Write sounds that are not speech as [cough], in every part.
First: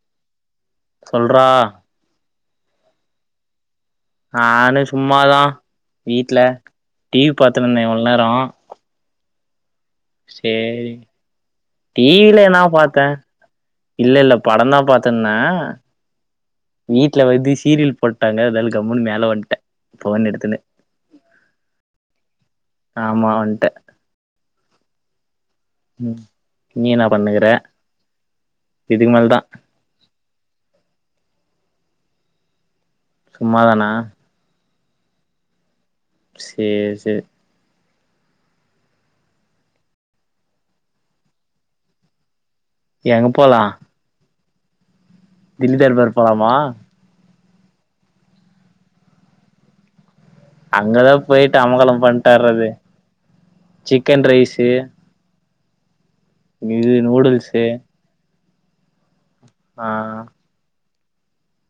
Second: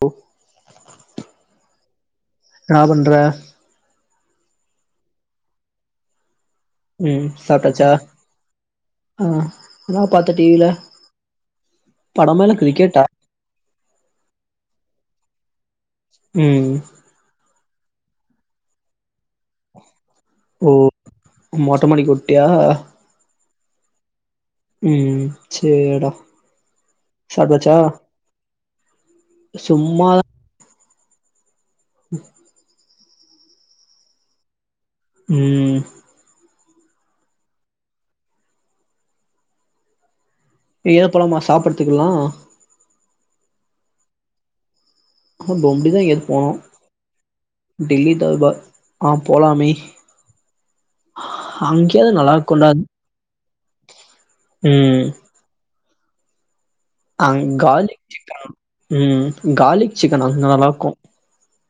who சொல்ற என்னட பண்ற நானும் சும்மாதான் வீட்டு்ல டிவி பாத்தினிருந்தேன் இவ்வளவு நேரம் ஆஹ செரி டிவில படமா இல்ல என்னா கிரிக்கெட்டா பாத்தே இல்ல இல்ல படம் தான் பாத்தே த்தண்ண ம் வீட்டு்ல வக்ஷ சீரியல் போட்டாங்க அதால கம்முனு மேலே வந்துட்டேன் ஓ மோட்ட மடிக்கி ஒட்டிய த உம் சரிடா நீ என்னா பண்ணுகிற சப்டாச்சா இதுக்கு மேலதா சும்மாதன் உஹ சும்மாதானா உம்உம் சர் சரி ஏது பழமா சாப்பிடுத்துக்கலாம் எங் போலா திடி தர் பொம்டிதா பேர் எங்கயாது போனு போலாமா டெல்லி தான் ஆ போலாமே அங்கதான் போயிட்டு அமக்களம் அங்கயாவது நல்லா இருக்குன்டா பண்ணட்டாடுறது சிக்கன் ரைஸு ம் இது நூடுல்ஸு உம் கார்லிக் சிக்கன் அங்கே நல்லாயிருக்கும்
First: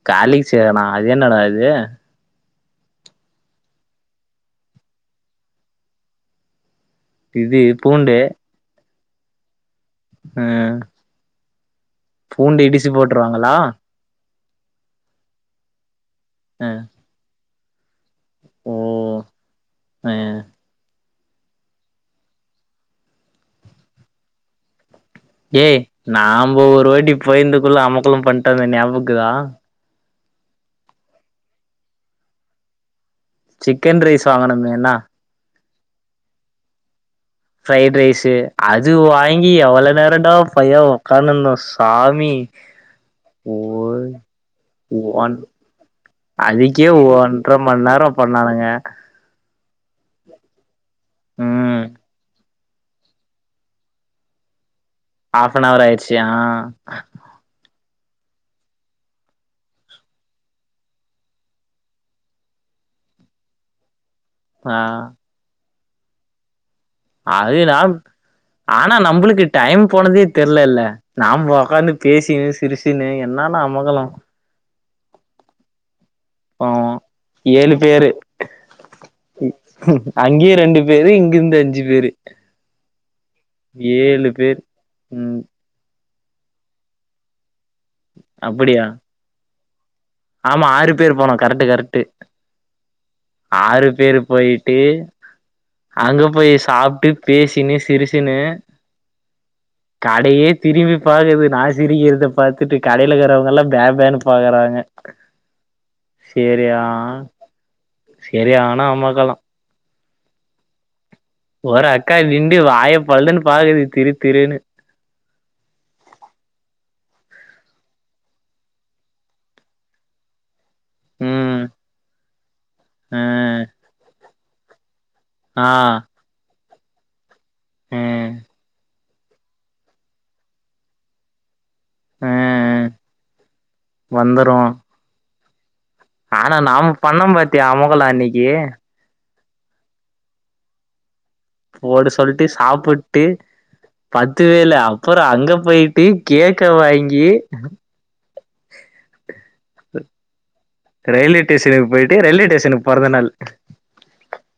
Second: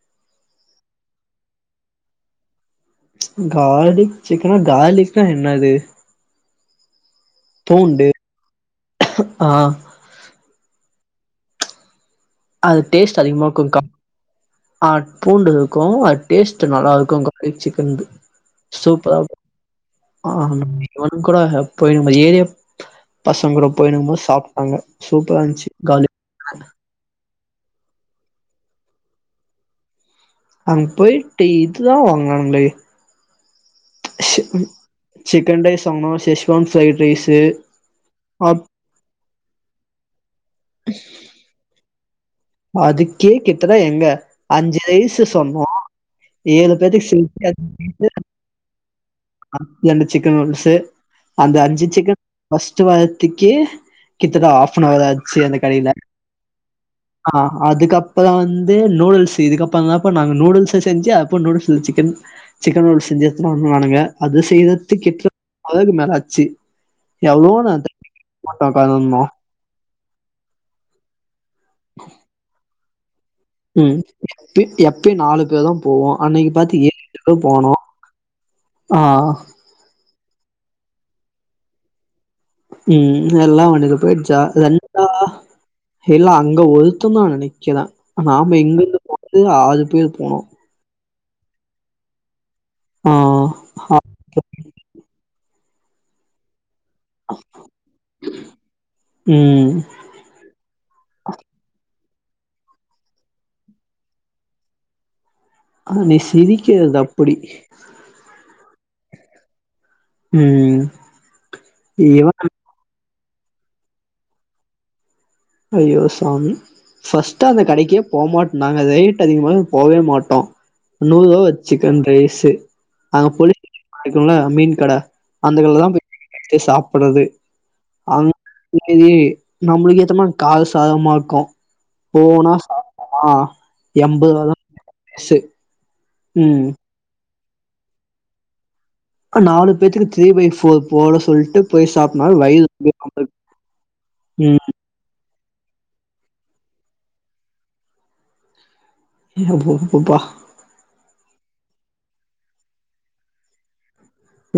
காலிக்கு சேரணா அது என்னடதது கார்லிக் சிக்கனா கார்லிக்னா என்னது இது பூண்டு ஆஹ் உஹம் பூண்டு இடிச்சி போட்டுருவாங்களா அட் பூண்டு இருக்கும் அட் டேஸ்ட் அ நல்லா இருக்குங்கு ஓ [unintelligible] சூப்பர் அ ஆ இவன் கூட போயிடும்பது நம்ம ஏரியா பசங்க கூட போயிரு போது சாப்ட்டாங்க சூப்பரா இருந்துச்சு ஏய் கார்லிக் நாம்ப ஒரு வாட்டி போய்ந்துக்குள்ள அமக்கள்ளும் பண்ணிட்டோமே ஞாபக்குதான் அங் போயிட்டு இதுதான் வாங்னாங்ளே சிக்கன் ரைஸ் வாங்கனுமேய்னா தோணோவிசேஷேம் ப்ரைட் ரைஸ் [unintelligible] பிரைட் ரைஸ்சு அப் அது வாங்கி க்கி எவ்ளோ நேரண்டா பைய உக்கானந்தம் சாமி அதுக்கே கிட்ட எங்க ஓய் அஞ்சு ரைஸ் ஒன் சொன்னோம் ஏழு அதுக்கே பேத்துக்கு ஒன்ற செச்சு மண் நேரோ பண்ணானுங்க அ ரெண்டு சிக்கன் நூடுல்சு அந்த ம் அஞ்சு சிக்கன் பஸ்ட வாரத்துக்கு கித்தன ஆப் னதாச்சு ஹாஃப் அந்த அன் அவர் கடையில ஆயிடுச்சு ஆ ஆஹ் அதுக்கப் இப்போ தான் வந்து நூடுல்ஸ் இதுக்கப்புறம்ந்தான் இப்போ நாங்கள் நூடுல்ஸ் செஞ்சு அப்போ நூடுல்ஸில் சிக்கன் சிக்கன் நூடுல்ஸ் செஞ்சு எடுத் நானுங்க அது ஆ செய்யறதுக்கு கிட்டலப் அதுக்கு மேலாச்சு அது நா ஆனா உக்காந்துருந்தோ நம்மளுக்கு டைம் போனதே தெர்ல்லல்ல நாம [unintelligible] பிஸினு எப் உம் எப்பயு நாலு பேர் தா போவோ அன்னைக்கு பாத்து பாவோ ஏலு எட்டு பேரு போனோ ஏழு பேரு ஆ அங்கயே ரெண்டு பேரு இங்கிந்து அஞ்சு பேரு ம் எல்லா வண்டில ஏழு போயிடுச்சா பேர் ம் இல்ல அங்க ஒருத்த தா நினைக்கத நாம அப்படியா இங்கிருந்து போறது ஆ ஆமா ஆறு பே பேரு போனோ கரெட்டு கரெட்டு ஆ ஆறு ஆ பேரு போயிட்டு அங்க போய் சாப் பேசின்னு சிரிச்சினு ம் கடையே திரும்பி பாக்குது நா சிரிக்கிற பாத்துட்டு கடையில இருக்கிறவங்கள்ளா பே பேன்னு பாக்குறாங்க ஆ நீ சரியா சிரிக்கிறது அப்படி செரியான அமக்கலோ ம் ஒரு அக்கா இவ திண்டு வாய பல்லுன்னு பாக்குது திரு திருன்னு ஐயோ சாமி ஃபர்ஸ்ட்டா அந்த கடைக்கே போமாட்டோ நாங்க ரேட் அதிகமா இருக்குனு போவே மாட்டோம் நூறு ரூவா ஒரு ம் சிக்கன் ரைசு அ அங்க பொலிக் மீன் கட ஆ அந்தக்கட்ல தா போயி சாப் அ [unintelligible] நம்பலக்கு ஏத்த மா கார சாரமா இருக்கு அ போனா சாப்டாமோ எண்பது ரூவா வந்துரு தா ஆச்சி ஆனா நாம பண்ணோ பாத்தி அமக்களோ அன்னிக்கி நாலு பேத்துக்கு த்ரீ பை போர் போட சொ போட சொல்ட்டு சாப்புட்டு ம் பத்தவேல அப்புறம் அங்க போயிட்டு கேக்க வாங்கி எப்பப்பப்பா ரயில்வே ஸ்டேஷனுக்கு போயிட்டு ரயில்வே ஸ்டேஷனுக்கு பிறந்த நாள்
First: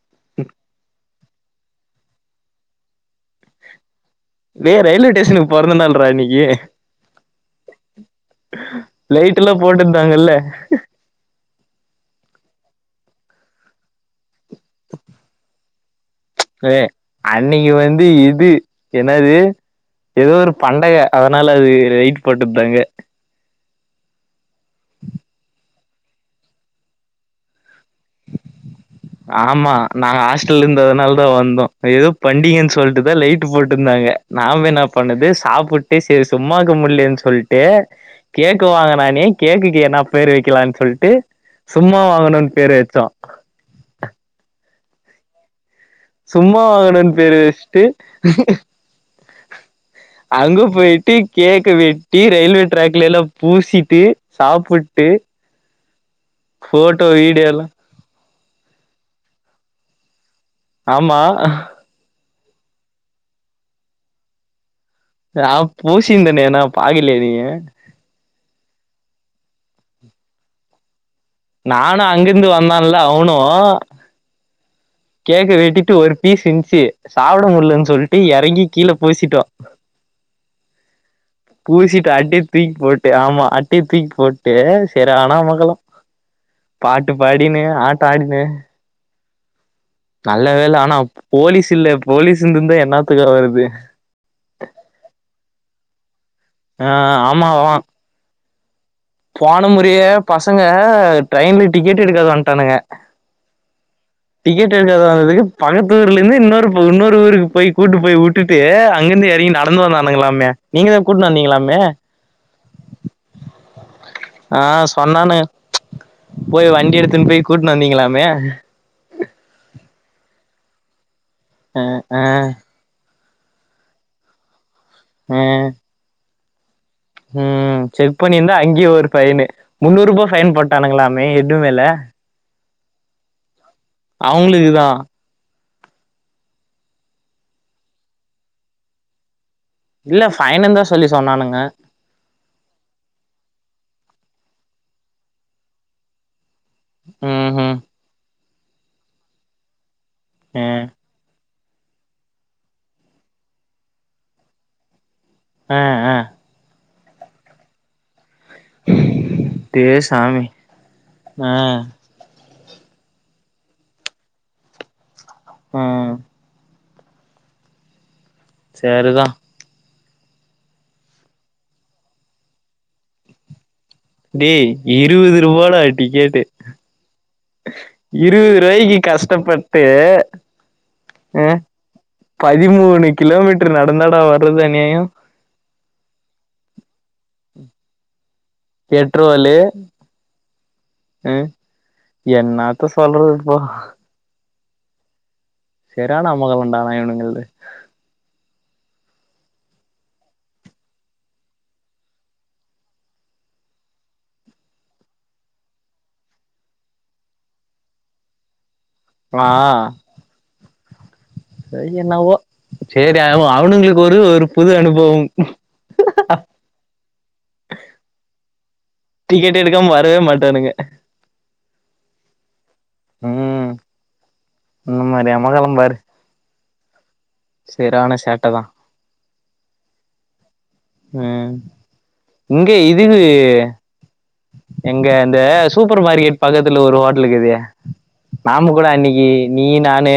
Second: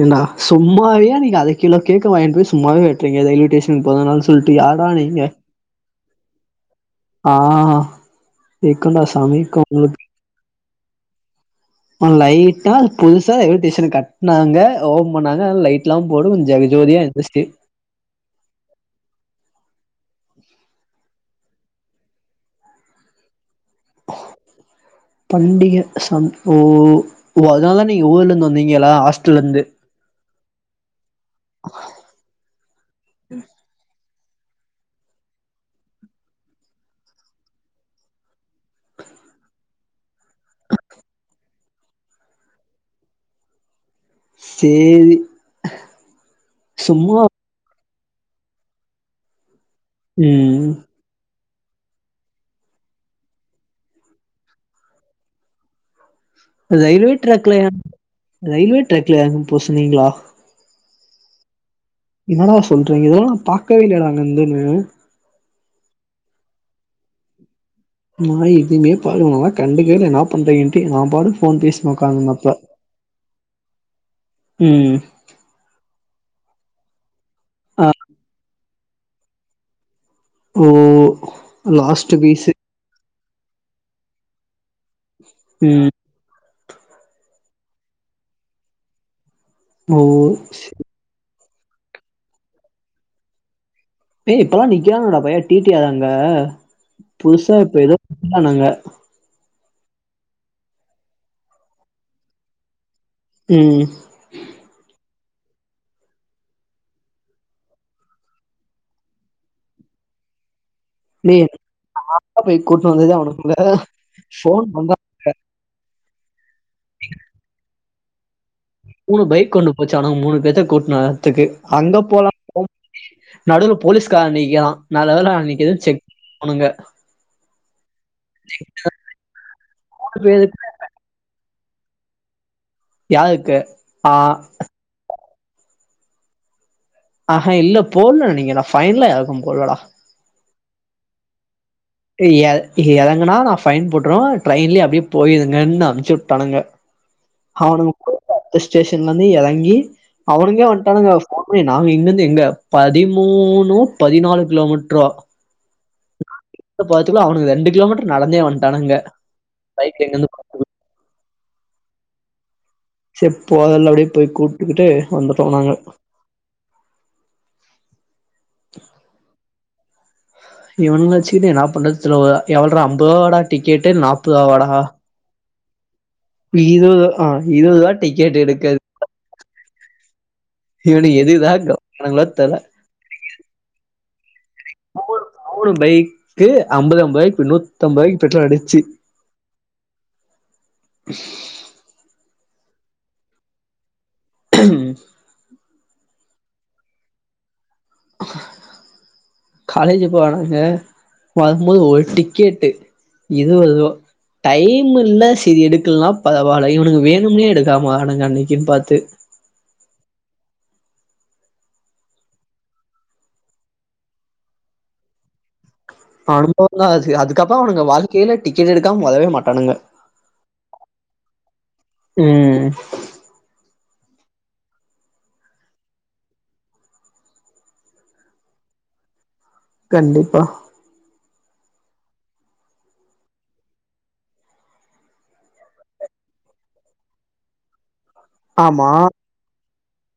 ஏண்டா சும்மாவியா நீங்க அரை கிலோ கேட்கு வாங்கிட்டு போய் சும்மாவே வெற்றிங்க ரயில்வே ஸேஷன்க்கு பொறந்தநாள் வே ரயில்வேஸ்டேஷனுக்குபொறந்ததுனாலு [unintelligible] ஆஹ் கேக்டா சாமி லைட் எல்லா உங்களுக்கு போட்டுருந்தாங்கல்ல [inaudible] லைட்டா புதுசா எதும் டிசைன் நாங்க ஓன் பண்ணாஙலைட் ளம் அஹ அன்னைக்கு வந்து இது என்னது ஏதோ ஒரு பண்டக அதனால அது லைட் போட்டுவிடங்க பண்டிகை சன் ஓ அதனால தான நீ ஊர்ல இருந்து வந்த நீங்க எல்லாம் ஹாஸ்டல்ல இருந்து இருந்தன அது தான் வந்தோம் ஏதோ பண்டிகைன்னு சொல்ட்டுதான் லைட் போட்டுருந்தாங்க நாம என்ன பண்ணுது சாப்புட்டு செரி சும்மாக்கு முடியலனு சொல்லிட்டு கேக்கு வாங்கனானே கேக்குக்கு என்ன பேர் வைக்கலான்னு சொல்லிட்டு சும்மா வாங்கணும்ன்னனு பேர் வச்சோம் சேரி சும்மா வாங்கணுன்னனு சும்மா பேரு வச்சிட்டு ஹூஹிஹூ அங்கு ம் போயிட்டு கேக்க வெட்டி ரயில்வே டார்க் எல்லாம் பூசிட்டு சாப்புட்டு ஃபோட்டோ ரயல்வே ட்ரக்கல வீடியோலாம் ரயில்வே ட்ராக்ல இறங்கி பூஸ்னிங்கள ஆமா என்ன டா சொல்றீங்க இதெல்லாம் நான் பாக்கவே இல்லையே டா அங்க இருந்துனு ஆ பூசிந்தனேன்னா பாக்கலய நீங்க நா எதுமே பாக்கல நா கண்டுகவேல்ல என்ன பண்றிங்கண்டு நா பாட்கு நானும் அங்கிருந்து வந்தான்ல அவனும் ம் கேக்க வெட்டிட்டு ஒரு பீச் இந்ஸ்ச்சு ஆ சாப்புடாமுல்னு சொல்லிட்டு இறங்கி கீழே பேசிட்டா ஓம் பூசிட்டு அடி தூக்கி போட் ஆமா அட்டை தூக்கி போட்டு சரியான அமக்களம் ம் பாட்டு பாடின்னு ஆட் பயனுக ஓ நல்ல வேல ஆனா அப் போலீஸ் இல்ல போலீஸ் இருந்தா என்னாத்துக் ஆகுறது ஏய் இப்பெல்லாம் நிக்கிறாங்கடா பையன் டிட்டியார்அங்க ஆ ஆமா வ ஆனாங்க போன முறையே பசங்க ட்ரெயின்ல டிக்கெட் எடுக்கத வந்துட்டானுங்க உம் டிக்கெட் எடுக்கதாவது பக்கத்து ஊர்ல இருந்து இன்னொரு இன்னொரு ஊருக்கு போய் கூட்டு போய் விட்டுட்டு அங்கிருந்து இறங்கி நடந்து வந்தானுங்களலாமே ஏ போய் கூட்டிட்டு வந்துதே உனக்குங்க போன் ஆஹ் பண்ற சொன்னானு போய் வண்டி எடுத்துன்னு போய் கூட்னு வந்தீங்களாமே மூணு பைக் கொண்டு போச்சுனங்க மூணு பேத்த கூப்டுவர த்துக்கு அங்க ஆ போலாம் நடுல போலீஸ்கார நீக்கரான் நல்ல வேல ஆ அன்னைக்கு எதுவும் செக் மங்க உஹம் செக் பண்ணிருந்தா அங்கயே ஒரு ஃபைனு முன்னூறு நாலு ரூபா ஃபைனு பேருக்கு போட்டானுங்களாமே இடு மேல யாருக்கு ஆ அவங்ளுக்குதான் ஆஹா இல்ல போடல நினைக்கிற ஃபைன்லா யாருக்கு போடலாடா இல்ல ஃபைனுந்தான் சொல்லி சொன்னானுங்க இற இறங்கன்னா நா ஃபைன் போட்டுருவன் ட்ரெயின்லயே அப்டியே போயிருங்கன்னு அனுப்ச்சி விட்டானுங்க ம் ம் அவனுக போய் அந்த பத்து டேஷன்ல இருந்து இறங்கி ஆ அவனுங்களே வண்டானுங்க போன் நாங்க இங்க இருந்து எங்க பதிமூணு பதினாலு கிலோமீட்டரோ அஹா அஹா உள்ள போறதுகுள்ள அவனுக ரெண்டு கிலோமீட்டர் நடந்தே வன் தனங்க பைக் எங்கந்து குடு ஆஹ் சப்போது அப்படியே போய் கூட்டுக்கிட்டு வந்துட்டோ நாங்க ம் செரிதான் இவனங்கள வச்சிக்கிட்டு என்ன பண்றதுன்னுதெரியல எவ்வளோ அம்பர்படா டீ கேட்டு நாப்றவ வடா ஒருபடா இருவறு ஆ இருவறு தான் டிக்கெட் எடுக்கது கட்டபட்டு இவனு எதுதான் கவனங்களோ தெல பதிமூணு கிலோமீட்டர் நடந்தாடா வர்றது அநியாயம் மூண மூணு பைக்கு ஐம்பது ஐம்பது வாய்க்கு நூத்தம்பதுதாயு பெட்ரோலு அஹ் என்னாத் இப்ப சொல்றது ப்போ உம் சரியான அமகளம் ட இவனுங்கள்து காலேஜ் போனாங்க வரும்போது ஒரு டிக்கெட்டு இறுவர்ப டைம் இருந்த சரி எடுக்கலனா பரவல இவனுக்கு வேணும்னு எடுக்காம வரனுங்க அன்னைக்குன்னு பாத்து க்லா ச என்னாவோ செரி அவன் அவனுங்களுக்கு ஒரு ஒரு புது அனுபவம் அனுபவம் தான் அது அதுக்கப்புற அவனங்க வாழ்க்கையில டிக்கெட் எடுத் டிக்கெட் எடுக்காம வரவே மாட்டானுங்க ம் உம் இந்த மாரி அமர்க்களம் பாரு சேரான ஷேட்டதான் கண்டிப்பா உம் இங்க இதுவு எங்க இந்த சூப்பர் மார்க்கெட் பக்கத்துல ஒரு ஹோட்டலுக்குதே நாம கூட ஆமா அன்னைக்கு நீ நானு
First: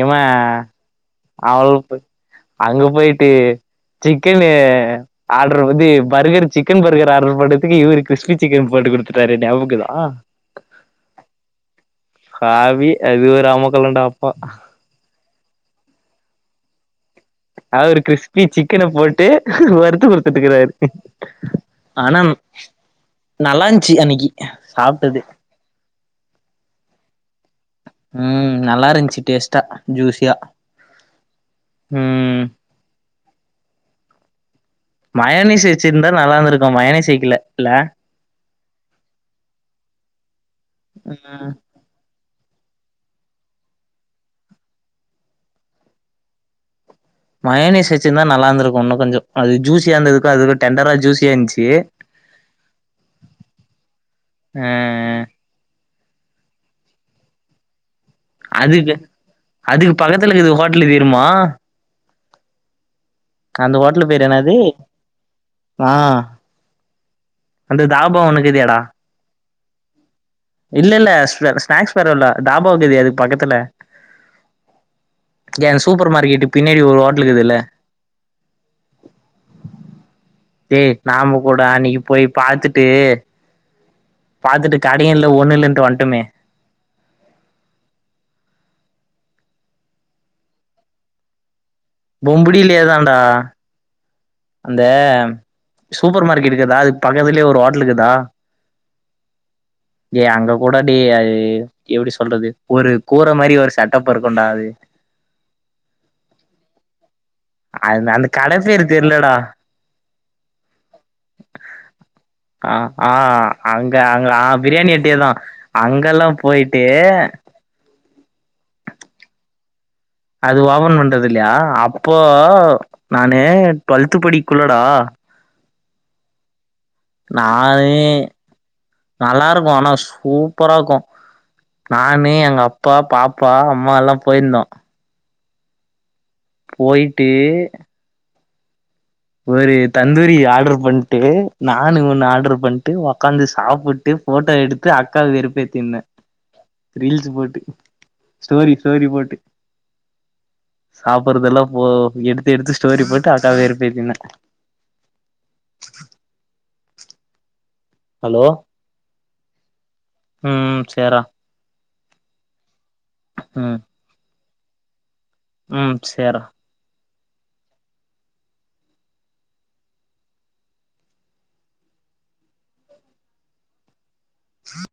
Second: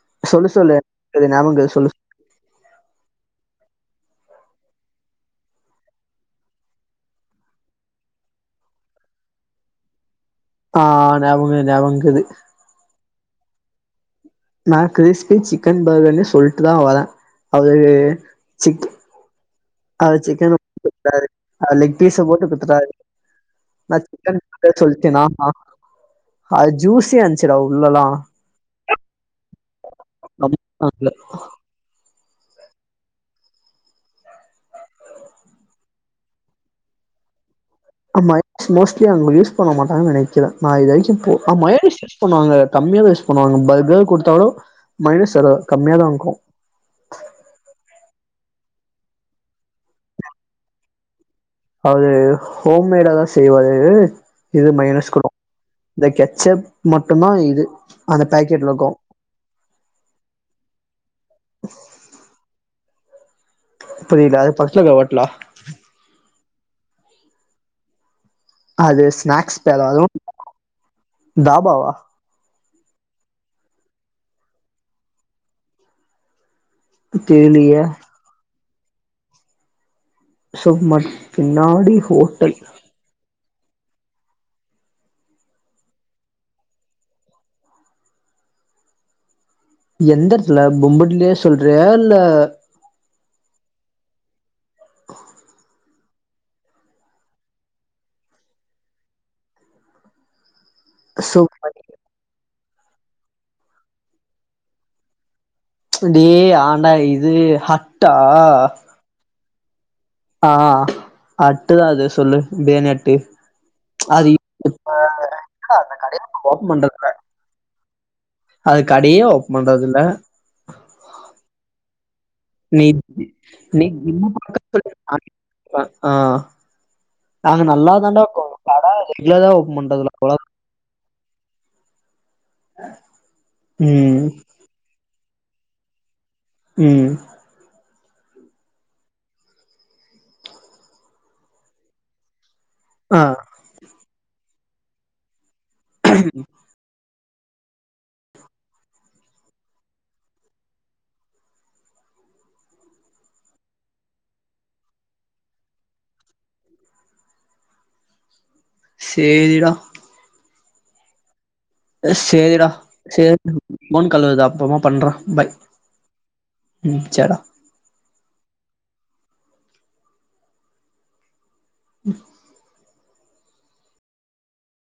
ஏமா சொல்லு சொல்லு இது ஞாபகங்குது சொல்லு அவபொ அங்க போயிட்டு சிக்கனு ஆர்டர் இது பர்கர் சிக்கன் பர்கர் ஆர்டர் பண்ணி சில்லி சிக்கன் போட்டு குடுத்துட்டாரு நியபகம்இருக்குதா ஆஹ் அவங்க ந அவங்கது ஹாவி அது ஒரு அமக்கல்லண்டா நான் கிரிஸ்பி சிக்கன் பர்கானி சொல்ட்டு தா வரேன் அ ஒரு கிறிஸ்பி சிக்கன போட்டு வருத்து அது சிக்கன் கொடுத்துட்டுக்கிறாரு குடுத்துட்டாரு அது லெக் ஆனா பீஸ போட்டு குடுத்துட்டாரு நல்லாஞ்சு நா அன்னைக்கு சிக்கன் சாப்புட்டது அஹ் ஜூஸியா இருந் உம் நல்லா இருந்துச்சு டேஸ்டா ஜூசியா உம் [inaudible] மையோனஸ் வச்சிருந்தா நல்லா தான் இருக்கும் மையோனிஸ் வைக்கல இல்ல மோஸ்லி அவங்க யூஸ் பண்ண மாட்டங்கனு நினைக் நான் இதச்சு போ ம் மயடிஸ் செட் பண்ணுவாங்க கம்மியா தான் யூஸ் பண்ணுவாங்க கொடுத்தாலும் மைனஸ் கம்மியா தான் இருக்கும் மயனிஸ் வச்சிருந்தா நல்லா இருந்திருக்கும் இன்னும் கொஞ்சம் அது ஜூசியா இருந்ததுக்கு அதுக்கு டெண்டரா ஜூசி அது ஹோம்மட தான் செய்வாது ஆ இது மைனஸ் குடும் இந்த கெச்செட் மட்டும்தான் இது அந்த பேக்கெட்ல இருக்கு அதுக்கு அதுக்கு பக்கத்துலக்கு இது ஹோட்டல்லு வீடுமா அந்த ஹோட்டல பேரு புரியல அது என்னது பக்கத்துல இருக்க ஹோட்டலா ஆஹ் அந்த தாபா ஒன்னு தெர்லியேடா அது ஸ்நாக்ஸ் பேரா அதுவு இல்ல இல்ல ஸ்நாக் தாபாவா ஸ்நாக்ஸ் பெரல்ல தாப போகுதே அது பக்கத்துல என் சூப்பர் மார்க்கெட் பின்னாடி ஒரு ஹோட்டலுக்குது இல்ல தெர்லியே சோ ஏய் மட் நாம கூட பின்னாடி அன்னிக்கு போய் ஹோட்டல் பாத்துட்டு பாத்துட்டு கடையும்இல்லா ஒண்ணு இல்லான்னு வந்துட்டுமே எந்த இடத்துல பொம்பட்லே சொல் வேல ஹா அந்தா சூப்பர் மார்க்கெட் கிதா அது பக்கத்துலயே ஒரு ஹோட்டல் இருக்தா ஏ அங்க உடாடி சோ எப்படி சொல்றது ஒரு கூற மாதிரி ஒரு சட்டப் இருக்கண்டாது அடடிய ஆண்டா இது அந்த ஹட்டா ஆ அட்டு தா அது சொல்லு பிரியாணி அஹ் அட்டு ஆஹ் அங்க அது அங்க ஆஹ் இப்ப பிரியாணி எட்டியதான் என்னடா அந்த கடைய அங்கெல்லாம் ஓப்பன் போயிட்டு பண்றதுல அது கடையே ஓப் பண்றது இல்லை அது வாபன் பண்றது இல்லையா இப்போ நீ நானு டுவெல்த் படிக்குள்ளடா ஆஹ் நானே நல்லா ரெகுலரா இருக்கும் ஓப்பன் ஆனா பண்றதுல அவ்ளோ சூப்பரா இருக்கும் கா நானு எங்க அப்பா பாப்பா அம்மா எல்லாம் ம் போயிருந்தோம் ம் போயிட்டு ஒரு தந்தூரி ஆர்டர் பண்ணிட்டு நான் ஒண்ணு ஆர்டரு பண்ணிட்டு ஆ உடக்காந்து சாப்பிட்டு போட்டோ எடுத்து அக்காவ வெறுப்பேத்தி கும் ரீல்ஸ் போட்டு ஸ்டோரி ஸ்டோரி போட்டு சாப்படுறதெல்லாம் போ எடுத்து எடுத்து ஸ்டோரி போட்டு அக்கா வெறுப்பேத்துனா ஹலோ சேரிடா உம் சேரா சேரிடா சேரி போன்கால்வருதா அப்பமா பண்றோம் உம் சேர்ரா சேர்டா உம் கும்